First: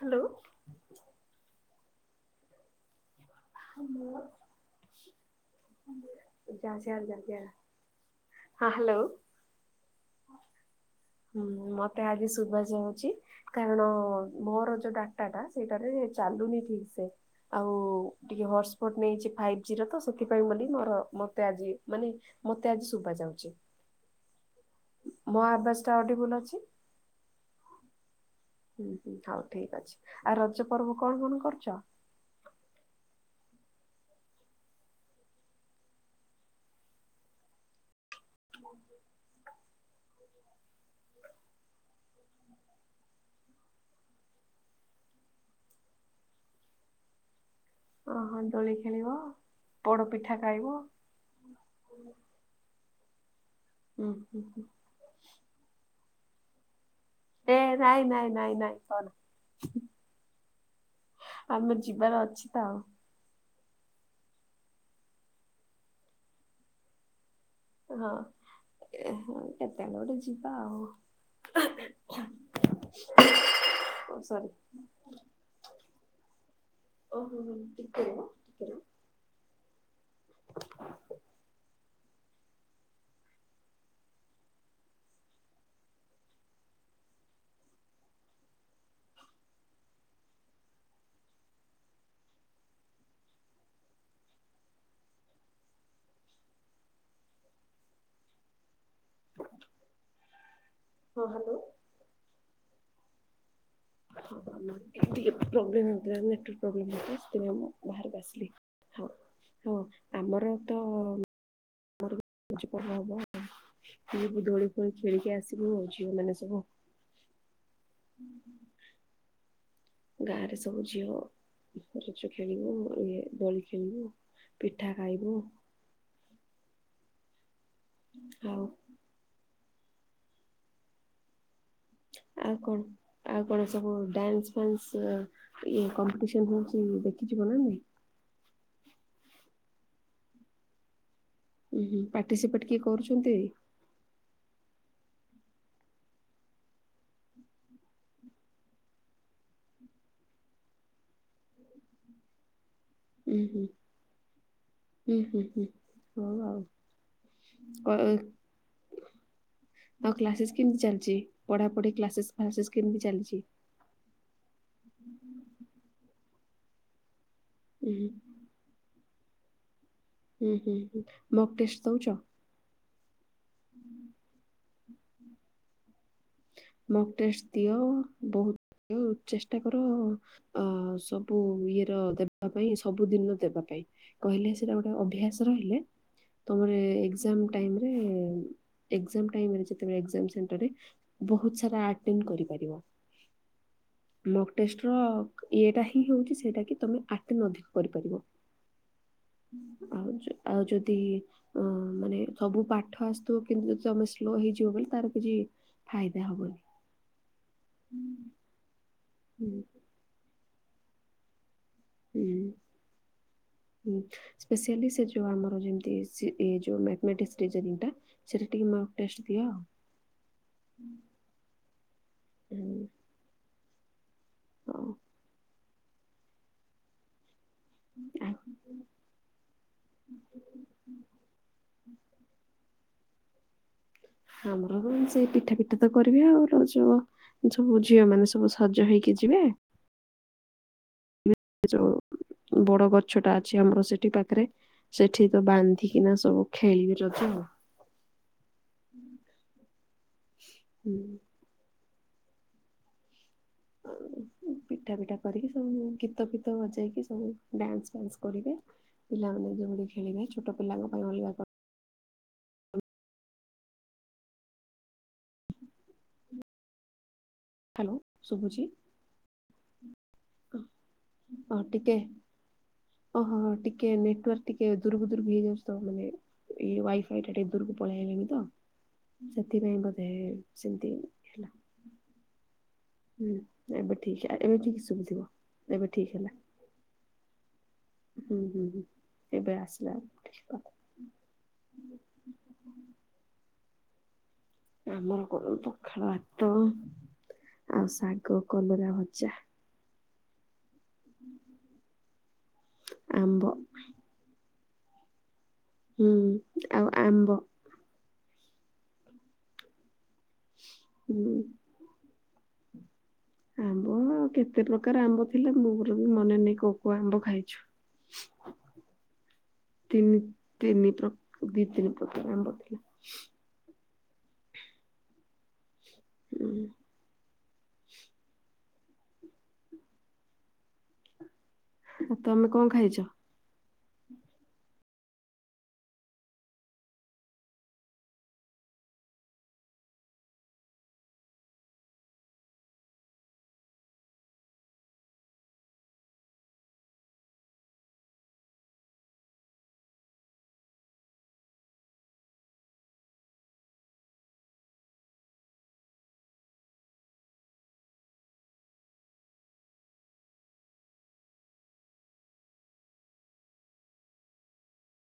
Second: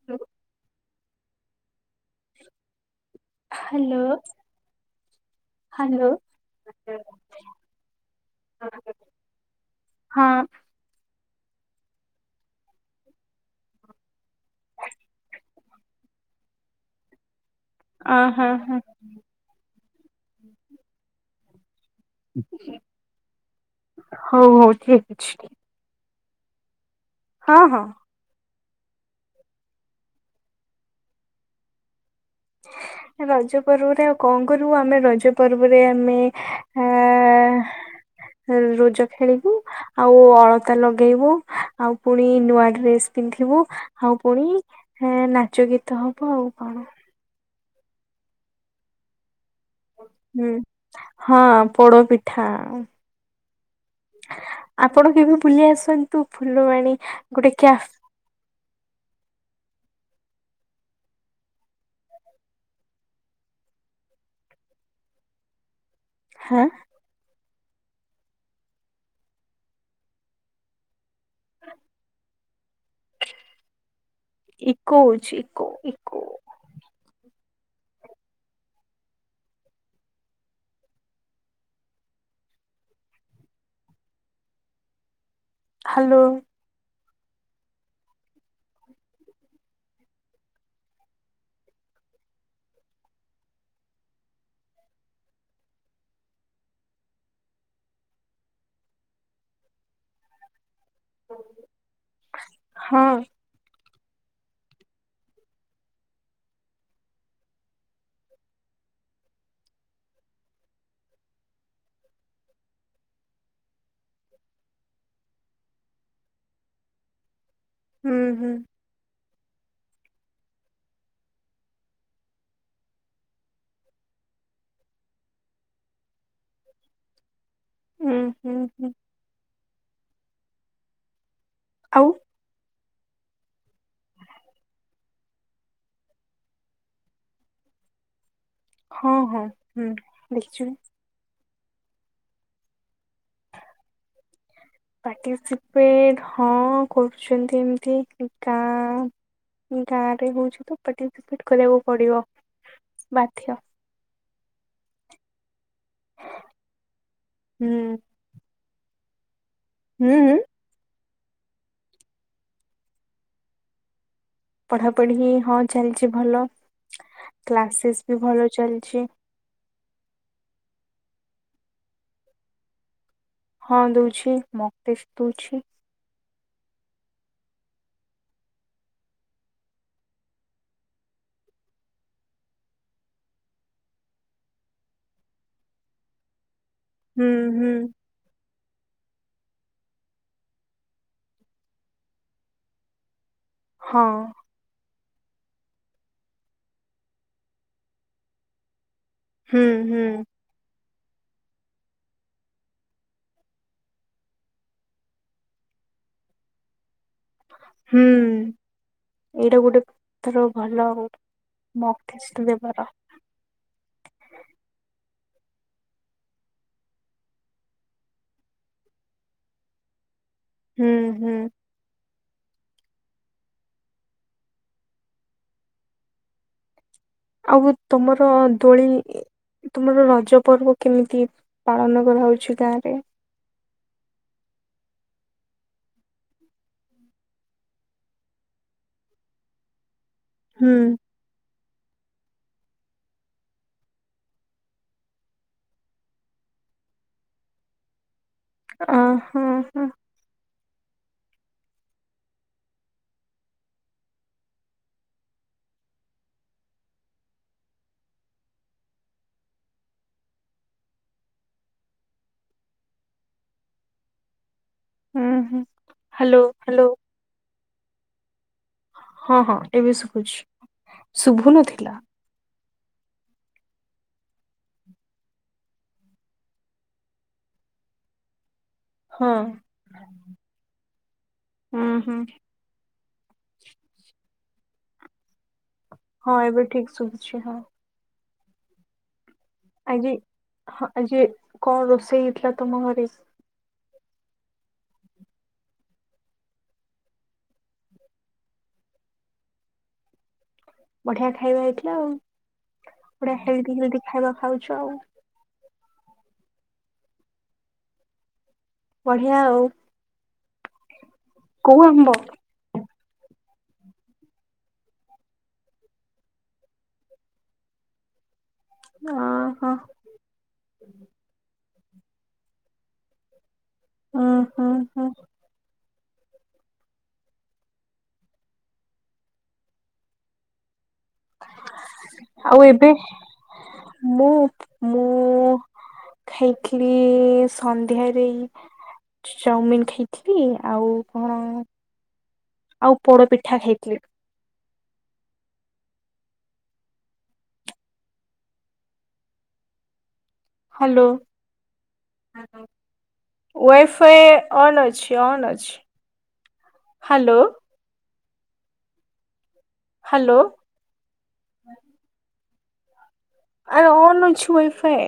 Hello hello. Hello. ଯା ସିଆଡେ ଯା ସିଆଡେ ଯା। ହଁ ହାଲୋ। ହଁ। ହୁଁ ମୋତେ ଆଜି ଶୁଭା ଯାଉଚି। କାରଣ ମୋର ଯୋଉ ଡାଟାଟା ସେଇଟାରେ ଚାଲୁନି ଠିକସେ। ଆଉ ଅ ଟିକେ ହଁ ହଁ ହଟସ୍ପଟ ନେଇଚି ଫାଇଭ୍ ଜି ର ତ ସେଥିପାଇଁ ବୋଲି ମୋର ମତେ ଆଜି ମାନେ ମତେ ଆଜି ଶୁବା ଯାଉଚି। ହଉ-ହଉ। ମୋ ଆବାଜ୍ ଟା ଅଡିବୁଲ୍ ଅଛି? ହଁ-ହଁ। ହୁଁ-ହୁଁ ହଉ ଠିକ୍ ଅଛି। ଆଉ ରଜ ପର୍ବ କଣ କଣ କରୁଚ? [inaudible] ରଜ ପର୍ବରେ ଆଉ କଣ କରିବୁ ଆମେ ରଜ ପର୍ବରେ ଆମେ ଆ ରଜ ଖେଳିବୁ ଆଉ ଅଳତା ଲଗେଇବୁ। ଆଉ ପୁଣି ନୂଆ ଡ୍ରେସ୍ ପିନ୍ଧିବୁ। ଆଉ ପୁଣି ନାଚ ଗୀତ ହବ ଆଉ କଣ। ଓହ ଦୋଳି ଖେଳିବ ପୋଡ଼ପିଠା ହୁଁ ଖାଇବ। ହଁ ପୋଡପିଠା। ହୁଁ ହୁଁ ହୁଁ। ଆପଣ କେବେ ବୁଲି ଆସନ୍ତୁ ଫୁଲବାଣୀ। ଗୋଟେ ଏ କ୍ୟାଫ ନାଇଁ-ନାଇଁ-ନାଇଁ-ନାଇଁ କହନା। ଆମେ ଯିବାର ଅଛି ତ ଆଉ। ହାଁ? ହଁ [unintelligible] କେବେ ଆମେ ଗୋଟେ ଯିବା ଆଉ। [inaudible] ଓ ସରି। ଇକୋ ହଉଚି ଇକୋ ଇକୋ। ଓହୋ ହୋ ହୋ ଟିକେ ରୁହ ଟିକେ ରୁହ। ହାଲୋ। ହଁ ହାଲୋ। ହଁ। ହଁ ହଁ [unintelligible] ପ୍ରୋବ୍ଲେମ୍ ହଉଥିଲା ନେଟୱର୍କ ପ୍ରୋବ୍ଲେମ୍ ହଉଥିଲା ସେଥିପାଇଁ ମୁଁ ବାହାରୁକୁ ଆସିଲି। ହଁ ହଁ ଆମର ତ [inaudible] ପର୍ବ ହବ ଆଉ। [unintelligible] ଦୋଳି ଫୋଳି ଖେଳିକି ଆସିବୁ ଆଉ ଝିଅମାନେ ସବୁ। ହୁଁ ହୁଁ। ଗାଁରେ ସବୁ ଝିଅ [unintelligible] ଖେଳିବୁ, ଇଏ ଦୋଳି ଖେଳିବୁ, ପିଠା ଖାଇବୁ। ହୁଁ ହଉ। ହୁଁ ହୁଁ ଆଉ? ଆଉ କଣ? ଆଉ କଣ ସବୁ ଡ୍ୟାନ୍ସ ଫ୍ୟାନ୍ସ ଇଏ କମ୍ପିଟିସନ୍ ଫମ୍ପିଟିସନ୍ ଦେଖିଯିବ ନା ନାହିଁ? ହଁ ହଁ ହୁଁ ଦେଖିଯିବୁ। ଉଁହୁଁ ପାର୍ଟିସିପେଟ୍ କିଏ କରୁଛନ୍ତି? ପାର୍ଟିସିପେଟ୍ ହଁ କରୁଛନ୍ତି ଏମିତି ଗାଁ ଗାଁରେ ହଉଛି ତ ପାର୍ଟିସିପେଟ୍ କରିବାକୁ ପଡିବ ଉଁ ବାଧ୍ୟ। ହୁଁ ହୁଁ ହୁଁ ହୁଁ ହଉ ଆଉ। ହୁଁ କ ଆଉ ହୁଁ ହୁଁ, କ୍ଲାସେସ୍ କେମିତି ଚାଲିଚି? ପଢାପଢି କ୍ଲାସେସ୍ ଫ୍ଲାସେସ କେମିତି ଚାଲିଚି? ପଢାପଢି ହଁ ଚାଲିଛି ଭଲ। ଉଁ କ୍ଲାସେସ୍ ହୁଁ ବି ଭଲ ଚାଲିଛି। ହୁଁ ହୁଁ ହୁଁ ମକ୍ ଟେଷ୍ଟ ଦଉଛ? ହଁ ଦଉଛି। ମକ୍ ଟେଷ୍ଟ ଦଉଛି। ମକ୍ ଟେଷ୍ଟ ଦିଅ। ବହୁତ ଦିଅ। ଚେଷ୍ଟା କର ଅଁ ସବୁ ଇଏର ଦେବା ପାଇଁ। ସବୁଦିନ ଦେବା ପାଇଁ। କହିଲେ ସେଇଟା ଗୋଟେ ଅଭ୍ୟାସ ରହିଲେ, ତମର ଏଁ ଏ ହୁଁ ଏକ୍ଜାମ ହୁଁ ଟାଇମରେ ଏକ୍ଜାମ ଟାଇମରେ ଯେତେବେଳେ ଏକ୍ଜାମ ସେଣ୍ଟରରେ ବହୁତ ସାରା ଆଟେମ୍ଟ୍ କରିପାରିବ। ହଁ ମକ୍ ଟେଷ୍ଟର ଇଏଟା ହିଁ ହେଉଛି ସେଇଟା କି ତମେ ଆଟେମ୍ ଅଧିକ କରିପାରିବ। ହୁଁ ହୁଁ ଆଉ ଯ ଆଉ ଯଦି ଅଁ ମାନେ ସବୁ ପାଠ ଆସୁଥିବ କିନ୍ତୁ ଯଦି ତମେ ସ୍ଲୋ ହେଇଯିବ ବୋଲି ତାର କିଛି ଫାଇଦା ହବନି। ହୁଁ ଏଇଟା ଗୋଟେ ଧର ଭଲ ଆଉ। ମକ୍ ଟେଷ୍ଟ ଦେବାର। ହୁଁ। ସ୍ପେସିଆଲି ସେ ଯୋଉ ଆମର ଯେମିତି ସେ ଏ ଯୋଉ ମ୍ୟାଥମେଟିକ୍ସ ରିଜୋନିଙ୍ଗଟା ସେଇଟା ଟିକେ ମକ୍ ଟେଷ୍ଟ ଦିଅ। ହୁଁ ହୁଁ। ହୁଁ। ହଉ ଆଉ ତମର ଆଉ ଦୋଳି ତୁମର ରଜ ପର୍ବ କେମିତି ପାଳନ କରାହେଉଛି ଗାଁରେ। ଆମର କ ସେ ପିଠାପିଠା ତ କରିବେ ଆଉ [unintelligible] ସବୁ ଝିଅମାନେ ସବୁ ସଜ ହେଇକି ଯିବେ। ହୁଁ। ଯୋଉ ବଡ ଗଛଟା ଅଛି ଆମର ସେଠି ପାକ୍ରେ। ସେଠି ତ ବାନ୍ଧିକିନା ସବୁ ଖେଳିବେ ରଜ। ଅ ହଁ ହଁ ହୁଁ‌। [unintelligible] ପିଠାପିଠା କରିକି ସବୁ [unintelligible] ଗୀତଫିତ ବଜାଇକି ସବୁ ଡ୍ୟାନ୍ସ ଫ୍ୟାନ୍ସ କରିବେ। ପିଲାମାନେ ଯେଉଟି ଖେଳିବେ ଛୋଟ ପିଲାଙ୍କ ପାଇଁ ଅଲଗା [unintelligible] ହୁଁ ହୁଁ ହ୍ୟାଲୋ ହ୍ୟାଲୋ। ହ୍ୟାଲୋ ଶୁଭୁଚି? ହଁ ହଁ ଏବେ ଶୁଭୁଚି। ହଁ ଶୁଭୁନଥିଲା। ଟିକେ ଓହୋ ହ ଟିକେ ନେଟୱାର୍କ ଟିକେ ଦୂରକୁ ଦୂରକୁ ହେଇଯାଉଚି ତ ମାନେ ଏଇ ୱାଇଫାଇଟା ଟିକେ ଦୂରକୁ ପଳେଇ ଆଇଲିଣି ତ ହଁ ସେଥିପାଇଁ ବୋଧେ ହେ ସେମ୍ତି ହୁଁ ହୁଁ! ହୁଁ ଏବେ ଠିକ୍ସେ [unintelligible] ଏବେ ଠିକ୍ ସୁଭୁଥିବ। ହଁ ଏବେ ଠିକ୍ ଶୁଭୁଛି ହଁ। ହୁଁ ହୁଁ ହୁଁ ଏବେ ଆସ୍। ଆଜି ହଁ ଆଜି କଁ ରୋଷେଇ ହେଇଥିଲା ତମ ଘରେ? ଆମର ଗରମ ପଖାଳ ଆତ ଆଉ ଶାଗ କଲରା ଭଜା। ବଢିଆ ଖାଇବା ହେଇଥିଲା ଆଉ ପୁରା ଆମ୍ବ ହେଲ୍ଦି ହେଲ୍ଦି ଖାଇବା ଖାଉଚ ଆଉ। ହୁଁ ଆଉ ଆମ୍ବ। ବଢ଼ିଆ ଆଉ। ହୁଁ। କଉ ଆମ୍ବ? ଆମ୍ବ କେତେ ପ୍ରକାର ଆମ୍ବ ଥିଲା ମୋର ବି ମନେନାଇ କୋଉ କୋଉ ଆମ୍ବ ଖାଇଛୁ। ଓ ହୋ। ତିନି ତିନି ପ୍ର ଦି ତିନି ପ୍ରକାର ଆମ୍ବ [unintelligible] ଓହୋ ହ। ହୁଁ। ତମେ କଣ ଆଉ ଏବେ? ଖାଇଛ? ମୁଁ ମୁଁ। ଖାଇଥିଲି ସନ୍ଧ୍ୟା ଦେଇ। ଚଉମିିନ୍ ଖାଇଥିଲି। ଆଉ କଣ? ଆଉ ପୋଡ଼ପିଠା ଖାଇଥିଲି। ହାଲୋ। ୱାଇଫାଇ ଅନ୍ ଅଛି ଅନ୍ ଅଛି। ହାଲୋ। ହାଲୋ। ଆରେ ଅନ୍ ଅଛି ୱାଇଫାଏ।